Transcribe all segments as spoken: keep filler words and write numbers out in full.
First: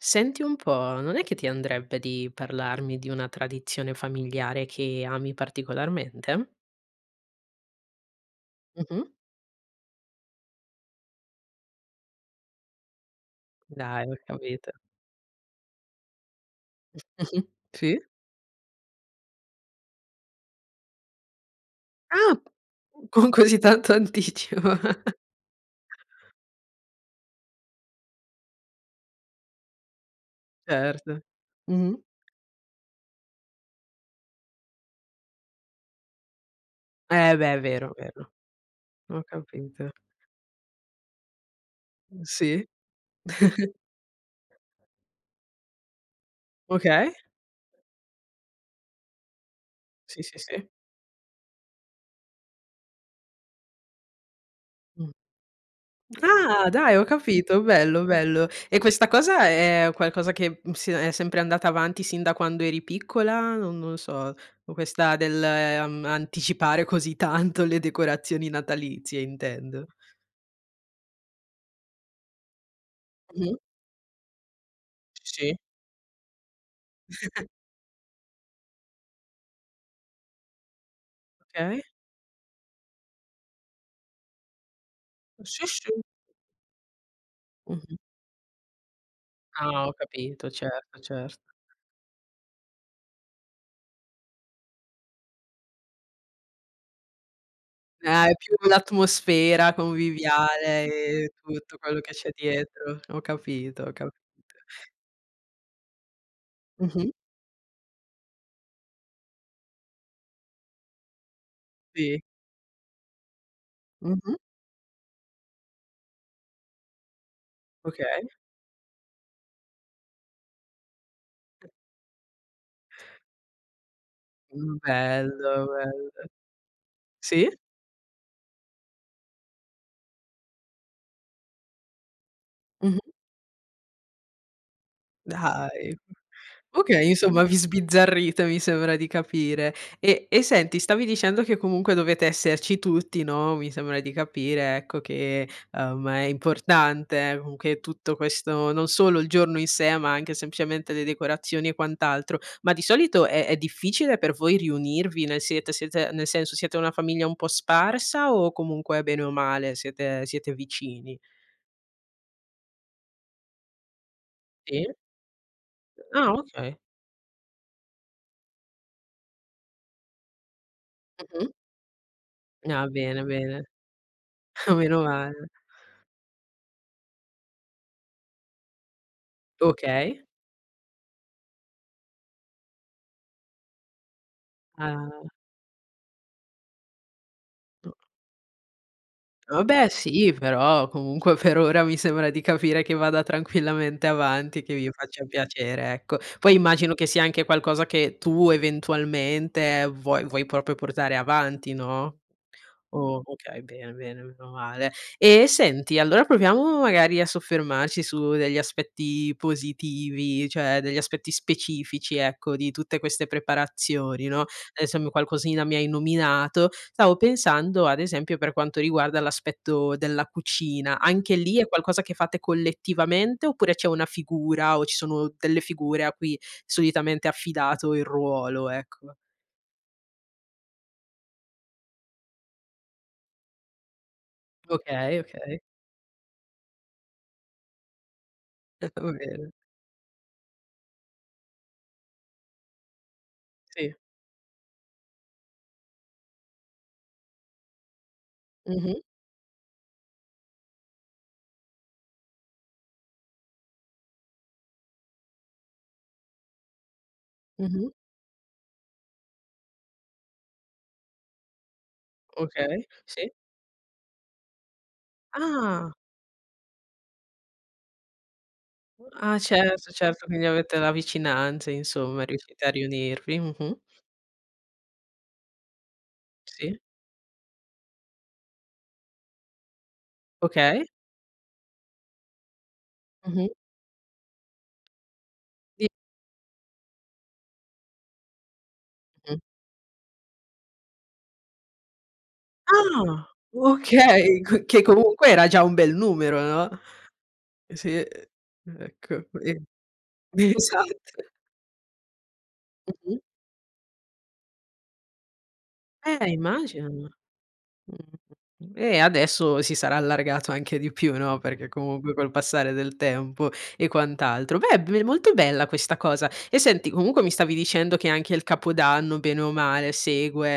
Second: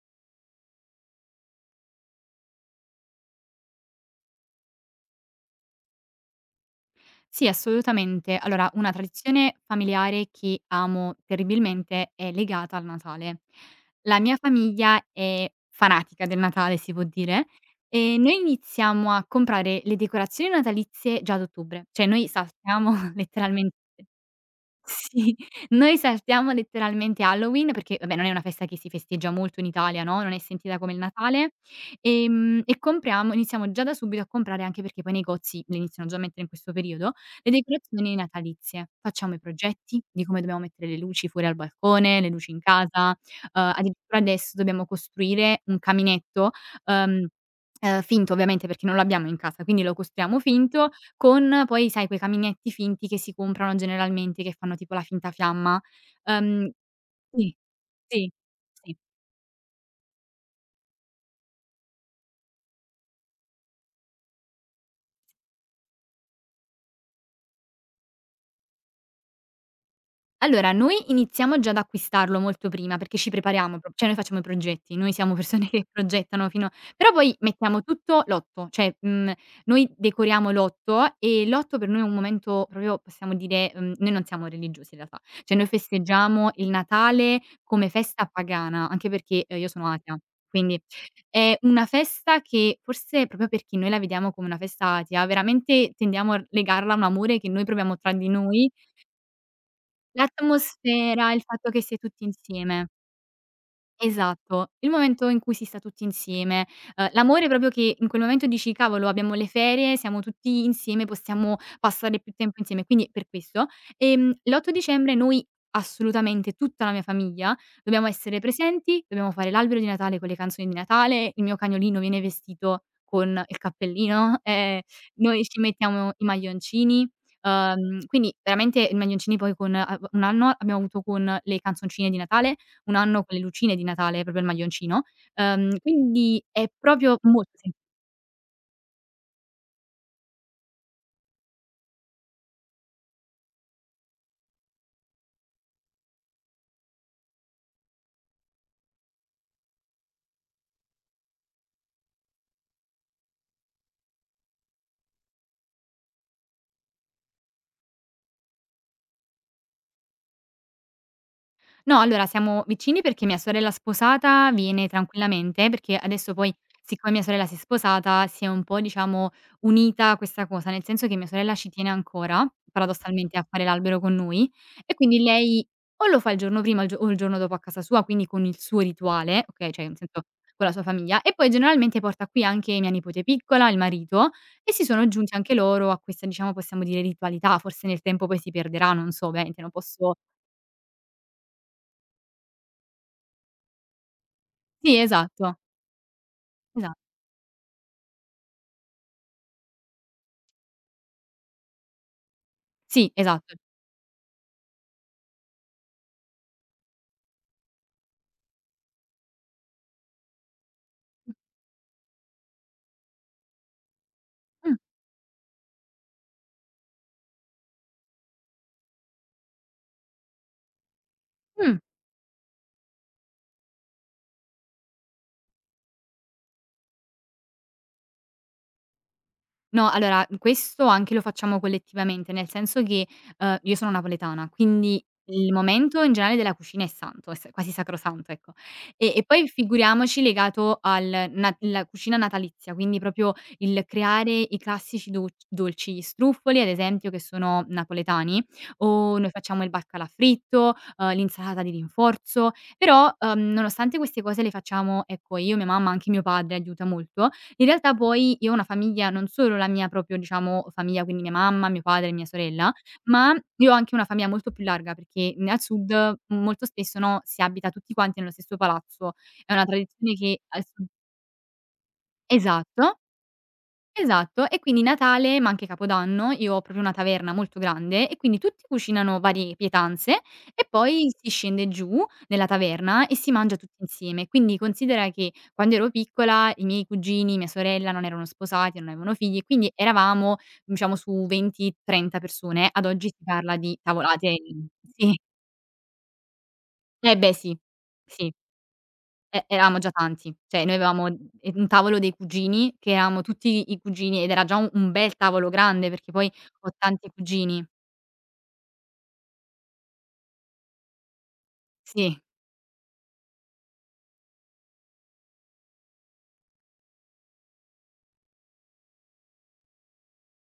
Senti un po', non è che ti andrebbe di parlarmi di una tradizione familiare che ami particolarmente? Sì, assolutamente. Allora, una Mh-mh. tradizione familiare che amo terribilmente è legata al Natale. Dai, ho La mia capito. famiglia è fanatica del Natale, si può dire, Sì. e noi iniziamo a comprare le decorazioni natalizie già ad ottobre. ceh, noi Ah! saltiamo Con così letteralme tanto anticio? sì, noi saltiamo letteralmente Halloween perché, abbè, no è una festa che si festeggia molto in Italia, no, non è sentita come il Certo, Natale. mh-mh. Ehm, e compriamo iniziamo già da subito a comprare, anche perché poi i necozi le iniziano già a mettere in questo periodo, Eh, le beh è vero, decorazioni vero. natalizie. Ho Facciamo i capito. progetti di come dobbiamo mettere le luci fuori al balcone, Mh, le luci in sì. casa, uhm, addirittura adesso dobbiamo costruire un caminetto, Okay. uhm, ehm, finto ovviamente perché non lo abbiamo in casa, quindi lo Sì, sì, costruiamo sì. finto, con poi, sai, quei caminetti finti che si comprano generalmente che fanno tipo la Mh. finta fiamma. Ah! Uhm dai, ho sì, capito bello, sì, bello. E sì. questa cosa è qualcosa che, mhmm, si ne è sempre andata avanti sin da quando eri piccola, no non so, o questa dell' ehm, anticipare così tanto le decorazioni natalizie intendo. Allora, noi iniziamo già ad acquistarlo molto prima, perché ci Mh-mh. prepariamo pro ceh, noi facciamo i progetti, noi siamo Sì. persone che progettano fino però poi mettiamo tutto l'otto ceh, mhmm, noi decoriamo l'otto e l'otto Okay. per noi è un momento propio, possiamo dire, mhmm, noi non siamo religiosi in realtà. ceh, Sì, noi sì. festeggiamo il Natale come Mh-mh. festa pagana anche perché, ehm, io Ah, sono ho atea, capito. quindi Certo, certo. è una festa che, forse propio perché noi la vediamo come una festa atia, veramente tendiamo r legarla a un amore che noi proviamo tra di Ah, è più noi un'atmosfera conviviale e L'atmosfera, il fatto tutto che si è quello che tutti c'è insieme. dietro. Ho capito, ho capito. Esatto, il momento in cui si sta tutti insieme. Uhm, Mh-mh. l'amore propio che in quel momento dici: "Cavolo, abbiamo le ferie, siamo tutti insieme, possiamo Sì. passare più tempo insieme", e quindi per questo. Ehm, Mh-mh. l'otto dicembre noi assolutamente, tutta la mia famiglia, dobbiamo Okay. essere presenti, dobbiamo fare l'albero di Natale con le canzoni di Natale, il mio cagnolino viene vestito con el cappellino, e Mh, e noi ci bello, bello. mettiamo i maglioncini, Sì? uhm, quindi veramente i maglioncini poi con, ehm, va un anno abbiamo avuto con le canzoncine di Natale, un Mh-mh. anno con le lucine di Natale, propio il maglioncino, ehm, Dai! quindi è Okay, propio insomma, vi mozzi. sbizzarrite mi sembra di capire. E e senti, stavi dicendo che comunque dovete esserci tutti, no, mi sembra di capire, ecco, che, uhm, è importante, uhm, che tutto questo non solo il giorno in sé, ma anche semplicemente le decorazioni e quant'altro. Ma di solito è è difficile per voi riunirvi? Nel siete siete nel senso, siete una famiglia un po' sparsa o comunque, bene o male, siete siete vicini? No, allora siamo vicini perché mia sorella sposata Sì. viene tranquillamente, perché Ah, adesso poi okay. siccome mia sorella si è sposata, si è un po' diciamo unita a questa cosa, nel senso che mia Mh-mh. sorella ci tiene ancora Ah, bene, paradossalmente a bene. fare l'albero con noi, e Meno quindi mane. lei o lo fa il giorno prima o il gio o il giorno dopo a casa sua, quindi con il suo rituale, okay, ceh un Okay. sento, con la sua famiglia e poi generalmente porta qui anche mia nipote piccola, il marito, e si sono Ah. aggiunti anche loro a questa diciamo, possiamo dire, ritualità; forse nel [unintelligible] tempo poi si perderà, non so veente, Oh, non beh posso sì, però comunque per ora mi sembra di capire che vada tranquillamente avanti e che vi Sì, faccia esatto. piacere, ecco. Poi immagino Esa che sia anche qualcosa che tu, eventualmente, vuoi vuoi propio portare avanti, no? Sì, O esatto. okay bene, bene meno male. E e senti, allora proviamo, magari, a soffermarci su degli aspetti positivi cioè, degli aspetti [unintelligible] specifici, ecco, di tutte queste preparazioni, no, ad Mh. esem qualcosina mi hai nominato, stavo pensando, ad esempio, per quanto riguarda l'aspetto della cucina: anche lì è Mh. qualcosa che fate collettivamente oppure, c'è una figura o ci sono delle figure a cui solitamente è affidato il ruolo, ecco? No, allora questo anche lo facciamo collettivamente, nel senso che, uhm, io sono napoletana quindi Okay, il okay. momento, in generale, della cucina è santo, è s quasi sacrosanto, ecco. Ecco, va E e poi bene. figuriamoci legato al na la cucina natalizia, quindi propio il Sì. creare i classici doc dolci: gli struffoli, ad esempio, che sono napoletani, Mh-mh. o noi facciamo il balcalà fritto, uhm, l'insalata di rinforzo. Però, uhm, nonostante queste cose le facciamo, ecco, io, mia mamma, anche mio padre aiuta molto, in Mh-mh. realtà poi io ho una famiglia, non solo la mia propio diciamo famiglia, quindi mia mamma, mio padre e mia sorella, Okay, sì. ma io ho anche una famia molto più larga perché ne al Ah! sud, molto spesso, no, si abita tutti quanti nello stesso Uh, palazzo, ah, è una certo, tradizione certo che quindi avete aesso la vicinanza, insomma riuscite a Esatto. riunirvi. Mh-mh. Esatto. E quindi Natale, ma anche Capodanno, io ho Sì. propio una taverna molto grande, e quindi tutti cucinano vari pietanze e Okay. poi si scende giù nella taverna e si Mh-mh. mangia tutti insieme. Quindi, considera che quando [unintelligible] ero piccola i miei cugini, mia sorella, non erano sposati, non aveano Mh. figli, e quindi eravamo, mhmm, iciamo su venti trenta persone. Ad oggi si Ah! parla di tavolate Okay! co in che sì! comunque era già un bel numero, no? Fe beh, sì! Sì, e Sì. ecco, E quin eraamo già tanti. ceh, noi aveamo, esatto. ehm, un tavolo dei cugini, che Mh-mh. eamo tutti i cugini, ed era già un un bel tavolo grande, perché Eh, poi ho tanti immaginano. cugini. Mh, e adesso si sarà allargato anche di più, no, perché comunque Sì. col passare del tempo e quant'altro. Beh, è blue è molto bella questa cosa. E senti, comunque mi stavi dicendo che anche il Capodanno, bene o male, segue,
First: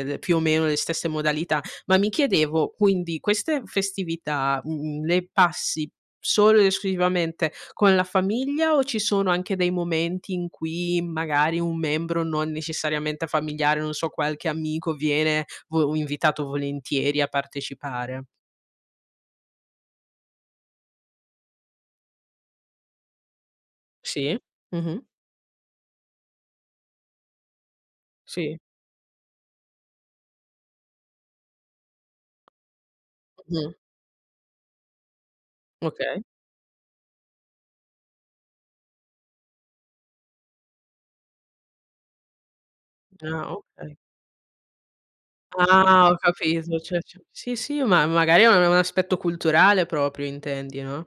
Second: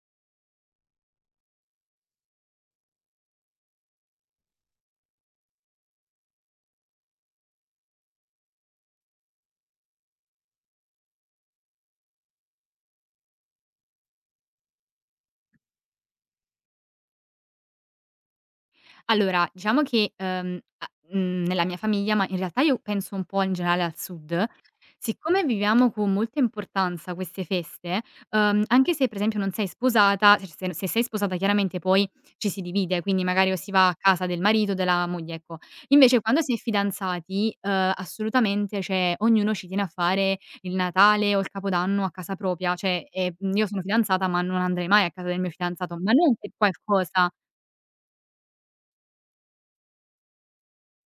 ehm, le più o meno le stesse modalità, ma mi chiedevo: quindi, queste festività, mhmm, le passi solo ed escuivamente con la famiglia o ci sono anche dei momenti in cui, magari, un membro non necessariamente familiare, non so, qualche amico viene vo invitato volentieri a partecipare? Allora, diciamo che, uhm, a mhmm, nella mia famiglia, ma in realtà io penso un po' in geneale al Sì. sud, Mh-mh. siccome viviamo con molta importanza queste feste, Sì. uhm, anche se per esempio non sei sposata ceh, ser sen se sei sposata chiaramente poi ci si divide, quindi magari o si Mh-mh. va a casa del marito o della moglie, ecco. Invece Okay. quando si è fidanzati, uhm, assolutamente, ceh, ognuno ci tiene a fare il Natale o il Capodanno a casa propia. ceh, ehm, Ah, io sono okay. fidanzata ma non andrei mai a casa del mio fidanzato, Ah, ma ho non per capito. Cioè, c'è qualcosa sì, sì, ma magari è un ma è un aspetto culturale, proprio, intendi, no?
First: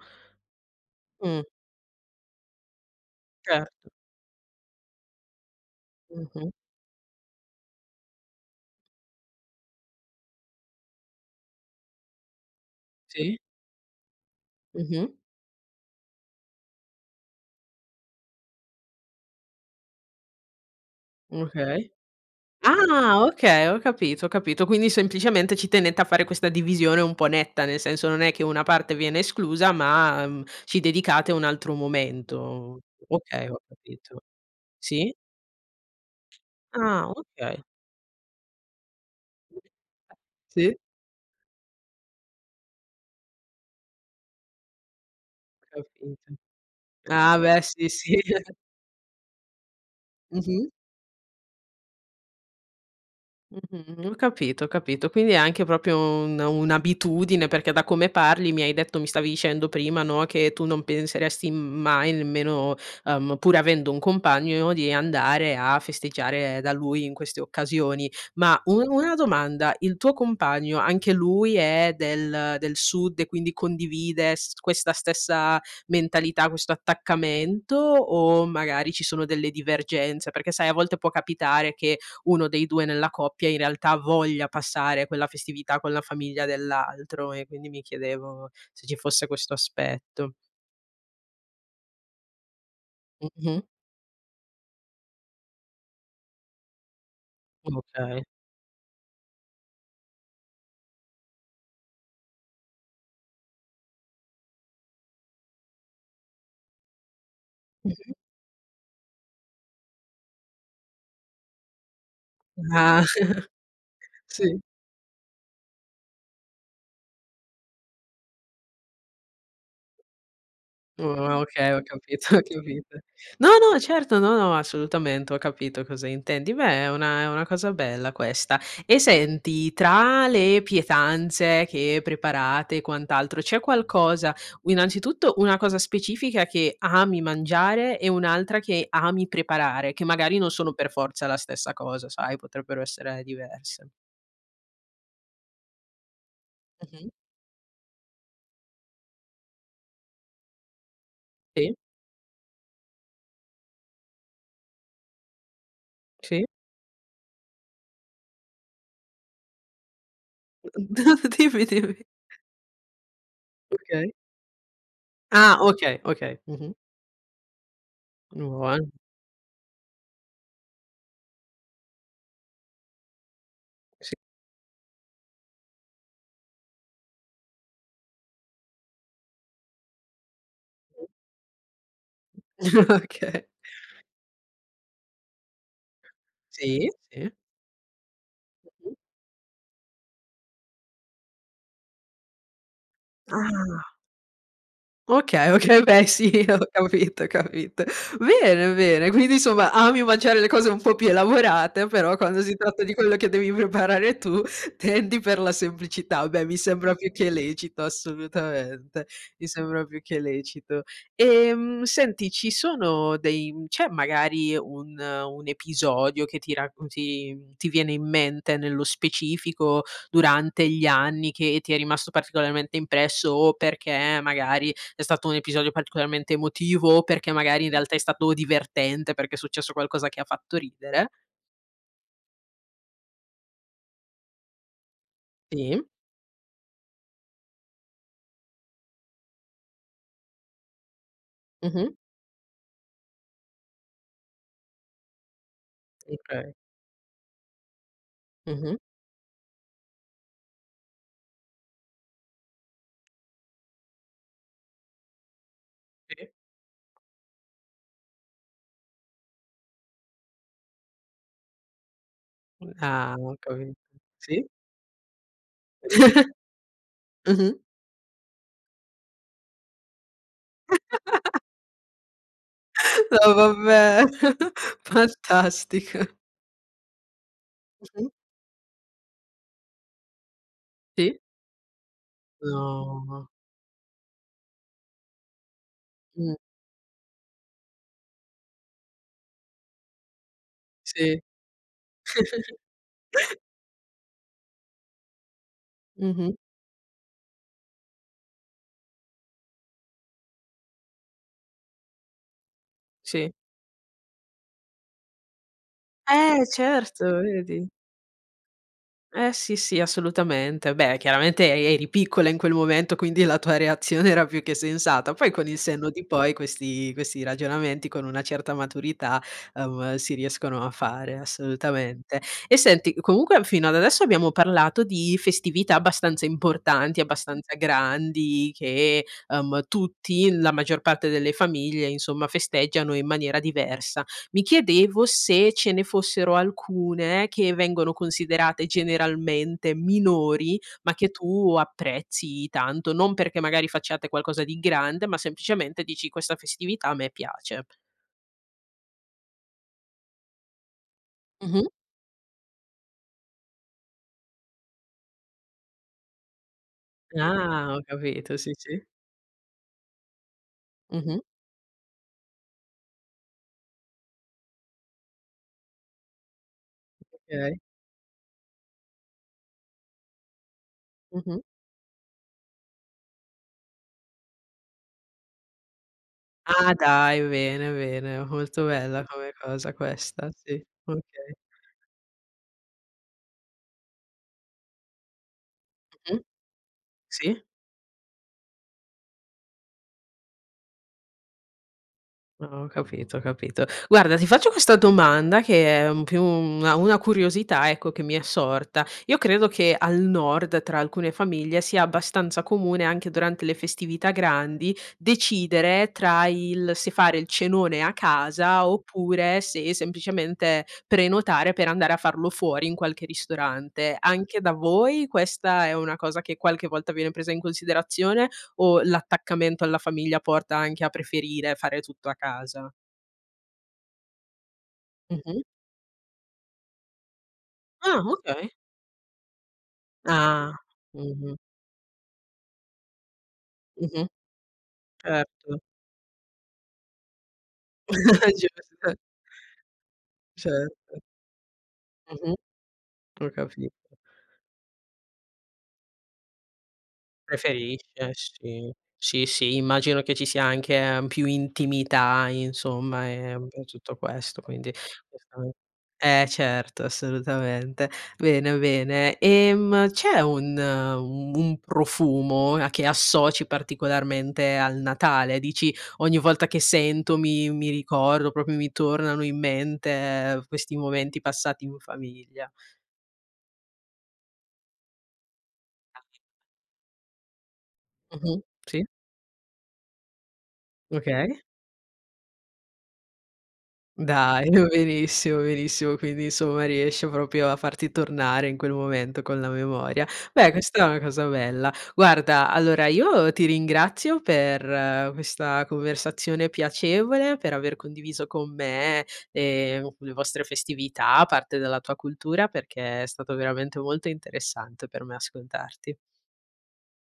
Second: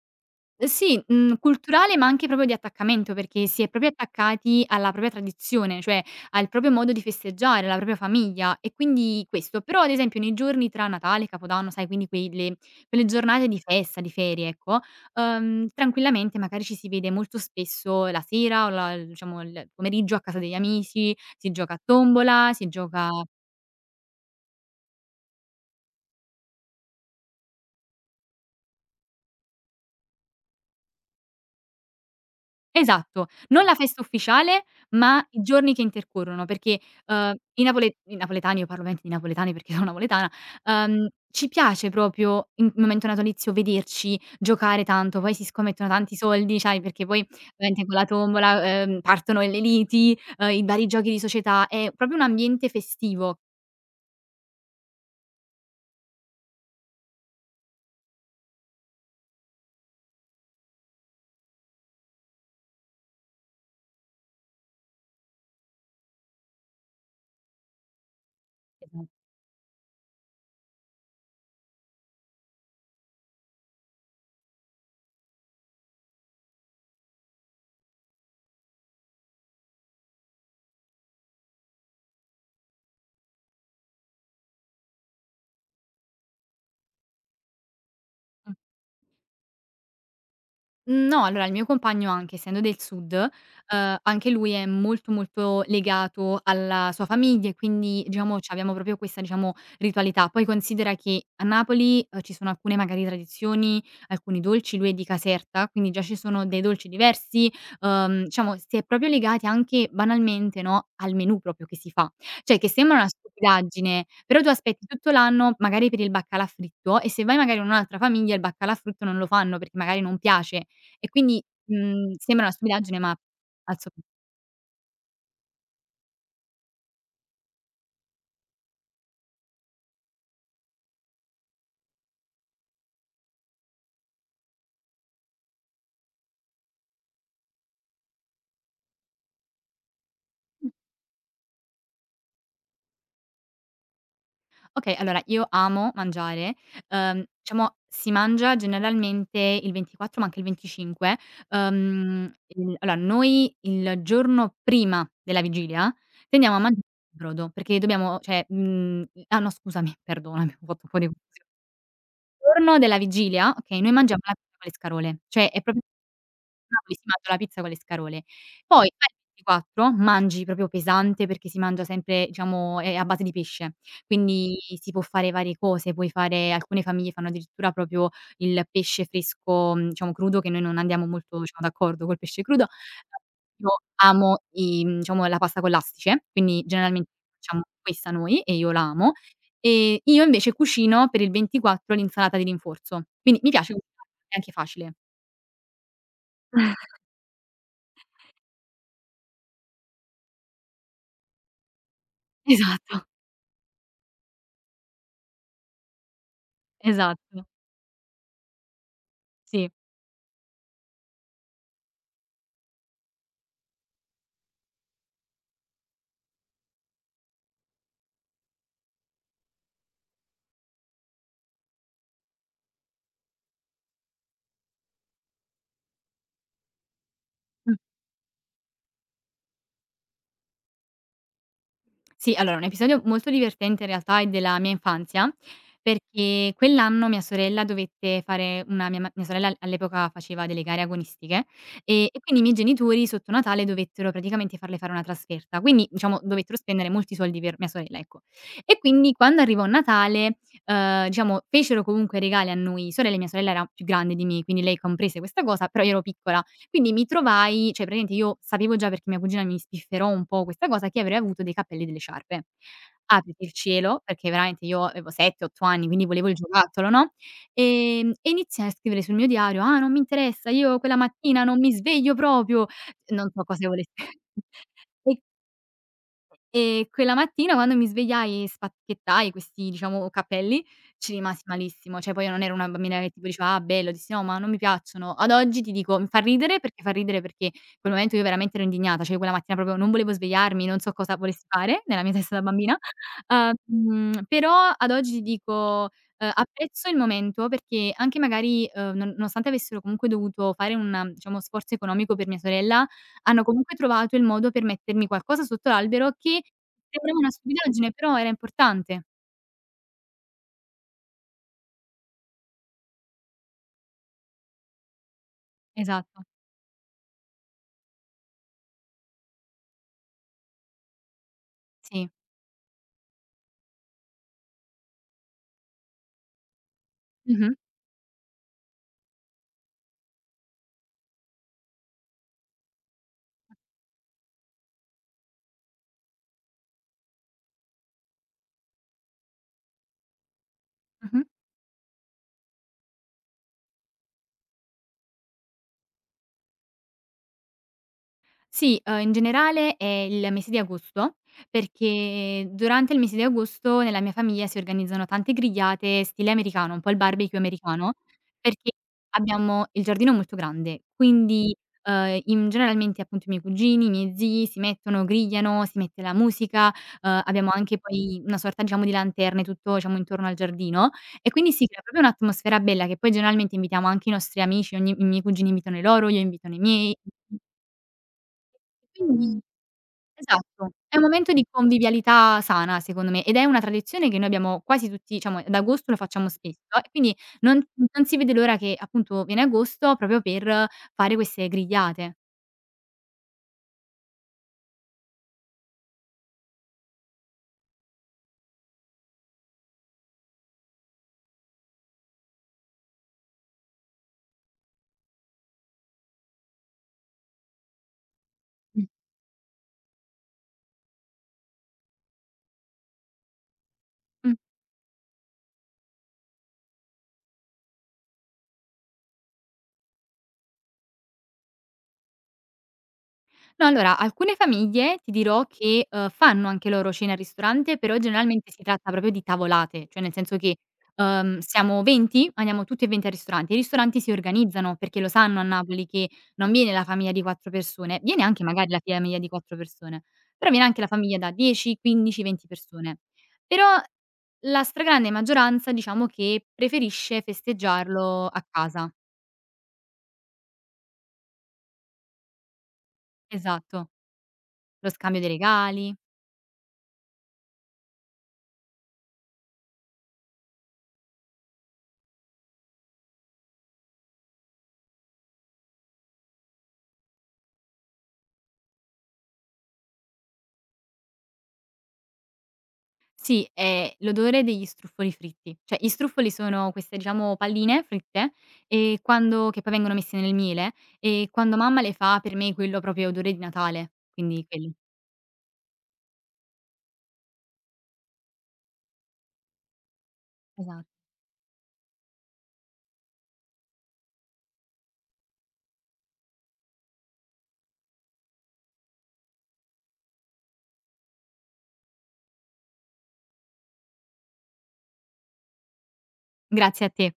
Ehm, sì, mhmm, Mh. culturale ma anche propio di attaccamento, perché si è propio Certo. attaccati alla propia tradizione, cioè Mh-mh. al propio modo di festeggiare la propia famiglia, e quindi questo. Però, ad esempio, nei giorni tra Natale e Capodanno, sai, quindi quei le quelle Sì. giornate di festa, di ferie, ecco, Mh-mh. uhm, tranquillamente macari ci si vede molto spesso la sera, o la il ciamo il pomeriggio a casa degli amisi, si gioca a Okay. tombola, si gioca Ah! Okay, ho capito, ho capito. Quindi, semplicemente ci tenete a fare questa divisione un po' netta, nel senso non è che una parte viene esclusa ma, mhmm, ci dedicate un altro momento. Esatto, Okay, ho non la festa capito. ufficiale, Sì? ma i giorni che intercorrono perché, Ah, uhm, okay. i napole i napoletani, io parlo menti di napoletani perché ono napoletana, Sì. uhm, ci piace propio im momento natolizio vederci, giocare tanto, poi si scommettono tanti Capito. soldi, c'hai, perché poi Ah, beh! viamente Sì, con la sì. tombola, ehm, partono elle liti, uhm, i Mh-mh. vari giochi di società; è propio un ambiente festivo. Mh-mh. Ho capito, ho capito. Quindi è anche, propio, un un'abitudine, perché da come parli mi hai detto mi stavi dicendo prima, no, che tu non penseresti m mai nemmeno, uhm, pur avendo un compagneo di andare a festeggiare da lui in queste occasioni. Ma, un Esa una domanda: il tuo compagno, anche lui è del del sud, e quindi condivide s questa stessa mentalità, questo attaccamento? O, magari, ci sono delle divergenze? Perché, sai, a volte può capitare che uno dei due nella coppia, in realtà, voglia passare quella festività con la famiglia dell'altro, e quindi mi chiedevo Mh. se ci fosse questo aspetto. Mhmm, no allora, il mio compagno anche essendo del sud, Mh-mh. ehm, anche lui è molto, molto legato alla sua famiia, e quindi Okay. ciamo c'abbiamo, propio questa ciamo ritualità. Poi considera che a Napoli, ehm, ci sono alcune magari tradizioni, alcuni dolci lui è di Caserta, quindi già ci sono dei dolci diversi, Mh-mh. ehm, ciamo si è propio legati anche banalmente, no, al menù propio che si fa. ceh, che sembra Ah una stupidaggine, però tu sì. aspetti tutto l'anno, magari per il baccalà fritto, e se vai magari in un'altra famiia il baccalà fritto non lo fanno perché magari non piace. E Mh-mh quindi, okay ho mhmm, capito sembra una ti ho stupidaggine vite. ma No, no al so certo, no, no assolutamente ho capito cosa intendi. Beh è una è una cosa bella questa. E senti tra le pietanze che preparate e quant'altro c'è qualcosa u innanzitutto una cosa specifica che ami mangiare e un'altra che ami preparare, che magari non Mh. sono per forza la stessa cosa, sai, potrebbero essere diverse? Okay, allora io amo mangiare, Mh-mh. ehm, ciamo si mangia generalmente il ventiquattro ma anche il venticinque. Sì. Ehm, mhmm, aloa noi il giorno prima della Vigilia, Sì. tendiamo a mangiare brodo perché dobbiamo ceh mhmm, ah no scusami, perdonami ho fatto un po' di Mh, confusione. dimmi, dimmi. Il giorno della Vigilia, okay, noi Okay. mangiamo la pizza con le scarole, cioè Ah, è proprio okay, okay, mh-mh. [unintelligible] che si mangia la pizza con le scarole. Poi Buon [unintelligible] il ventiquattro mangi propio pesante, perché si mangia sempre diciamo è a base di pesce, S quindi si può fare varie cose, puoi fare alcune famiglie fanno addirittura propio il pesce fresco, mhmm, diciamo crudo, che noi non Mh. andiamo molto, diciamo, d'accordo col pesce crudo. Okay. Io amo i diciamo la pasta con l'astice, quindi Sì, generalmente sì. facciamo questa noi e io la Mh-mh. amo, e io invece cucino per il ventiquattro l'insalata di rinforzo, quindi mi piace Ah. cucinare, è anche facile. Okay, okay, beh sì ho capito, ho capito. Bene, bene quindi somma ami mangiare le cose un po' più elaborate, però quando si tratta di Esatto. quello che devi preparare tu tendi per la semplicità, beh mi sembra più che Esatto. lecito assolutamente, mi Si. sembra più che lecito. Ehm, senti ci sono dei c'è magari un un episodio, che ti raccon ti ti viene in mente nello specifico durante gli anni, che ti è rimasto particolarmente impresso, o perché magari è stato un episodio particolarmente emotivo, o perché magari in Mh. realtà è stato divertente, perché è successo qualcosa che ha fatto ridere? Sì, allora un episodio molto divertente in realtà è della mia infanzia, Sì. perché quell'anno mia sorella dovette fare una mia ma mia sorella all'epoca faceva delle gare agonistiche, Mh-mh. e e quindi i miei genitori sotto Natale, dovettero praticamente farle fare una trasferta, quindi ciamo Okay. dovettero spendere molti soldi per mia sorella, ecco. E Mh-mh. quindi quando arrivò Natale, ehm, diciamo fecero comunque regali a noi sorelle, mia sorella era più grande di me, quindi lei comprese questa, cosa però io ero Sì. piccola quindi mi trovai ceh praimente io sapevo già, perché mia cugina mi spifferò un po' questa cosa, che avrei avuto dei cappelli e delle sciarpe. Ah, ho Apriti il capito, cielo, perché sì. veramente io avevo sette otto anni quindi volevo il giocattolo, no, Mh-mh. ehm e iniziai a scrivere sul mio diario: "Ah non mi interessa, io quella mattina non mi sveglio propio". Non No so cosa voles vabbè, E fantastico. e quella mattina quando mi Mh-mh. svegliai, e spacchettai questi diciamo cappelli, ci Sì. rimasi malissimo, ceh poi io non ero una bambina che tipo No. diceva: "Ah bello". Dissi: "No, ma non mi piacciono". Ad oggi ti dico fa Mh. ridere, perché fa ridere perché quel momento io veramente ero indignata, ceh io quella mattina propio non volevo svegliarmi, non so cosa Sì. volessi fare nella mia testa, da bambina. Ah, mhmm, però ad oggi ti dico, Mh-mh. ehm, apprezzo il momento perché anche magari, ehm, non nonostante avessero comunque dovuto fare un, ciamo sforzo economico per mia sorella, Sì. hanno comunque trovato il modo per mettermi qualcosa sotto l'albero, che Eh certo, sembrerebbe una vedi? stupidaggine, però era importante. Eh, sì, sì assolutamente, beh chiaramente e eri piccola in quel momento, quindi la tua reazione era più che sensata, poi con il senno di Esatto. poi questi questi ragionamenti, con una certa maturità, ehm, si riescono a fare, Si. assolutamente. E senti, comunque fino ad adesso abbiamo parlato di festività abbastanza importanti, Mh-mh. abbastanza grandi che, ehm, tutti la maggior parte delle famiglie, insomma festeggiano in maniera diversa. Mi chiedevo se ce ne fossero alcune che vengono considerate generalmente minori, ma che Mh-mh. tu apprezzi tanto? Non perché magari facciate qualcosa di grande, ma semplicemente dici questa festività a me piace. Sì, uhm, in generale è il mese di agosto, Mh-mh. perché durante il mese di agosto nella mia famiia si organizzano tante grigliate stile americano, un po' il barbecue Ah, ho americano, capito. Sì, perché sì. abbiamo il giardino molto grande. Mh-mh. Quindi, uhm, in generalmente appunto i miei cugini, i miei zii si mettono, grigliano, si mette la musica, uhm, abbiamo kay. anche poi una sorta, diciamo, di lanterne tutto diciamo intorno al giardino e Mh-mh. quindi si crea propo un'atmosfera bella. Che poi generalmente invitiamo anche i nostri amici, ogni i miei cugini invitano i loro, io invitano i Ah miei. dai, bene, bene. Molto bella come Quindi cosa questa. Sì, esatto, è un momento okay. di convivialità sana secondo me ed è una tradizione che noi abbiamo quasi tutti diciamo, da agosto lo Mh-mh. facciamo spesso, quini Sì. non non si vede l'ora che, appunto, viene agosto propio per fare queste grigliate. Ah, ho capito, ho capito. Guarda, ti faccio questa domanda che è più una una curiosità, ecco, che mi è sorta: io credo che al nord tra alcune famiglie, sia abbastanza comune anche durante le festività grandi decidere tra il: se fare il cenone a casa Mh. oppure se semplicemente prenotare per andare a farlo fuori in qualche ristorante. Mh. Anche da voi questa è una cosa che qualche volta viene presa in considerazione, o l'attaccamento alla famiglia porta anche a preferire fare tutto a casa? No, allora alcune famiglie ti Mh-mh. dirò che, ehm, fanno anche loro cena al ristorante, però Ah, okay. generalmente si tratta propio di tavolate, ceh nel senso Ah, che, mh-mh. ehm, siamo venti? Andiamo tutti e venti al ristorante. I ristoranti Mh-mh, si organizzano, perché lo sanno a certo. Napoli, che non viene la famiia di quattro persone, viene anche magari la Giusto. fiamiia di quattro persone, però viene anche la Certo. famiia da dieci quindici Mh-mh, venti persone. ho capito. Però, la stragrande maggioranza, diciamo che, preferisce Preferisce festeggiarlo a sì, casa. sì, sì, immagino che ci sia anche più intimità, insomma e un po' Esatto. tutto questo quindi Lo scambio dei [unintelligible] regali eh certo assolutamente, bene, bene. E, mhmm, c'è un u un profumo a che associ particolarmente al Natale. Dici: "Ogni volta che sento mi mi ricordo, propio mi tornano in mente, questi momenti passati in famiglia". Sì, è l'odore degli struffoli fritti. ceh gli [unintelligible] struffoli, sono queste ciamo palline fritte, Mh-mh, sì. e quando che poi vengono messe nel miele, e Okay. quando mamma le fa per me, quello propio è odore di Natale, quindi Dai no, quelli. benissimo, benissimo quindi insomma riesce propio a farti tornare, in quel momento, con la memoria. Beh questa Esat è una cosa bella. Guarda allora, io ti ringrazio per questa conversazione piacevole, per aver condiviso con me le le vostre festività, parte della tua cultura, perché è stato veramente molto interessante per me ascoltarti. Grazie a te.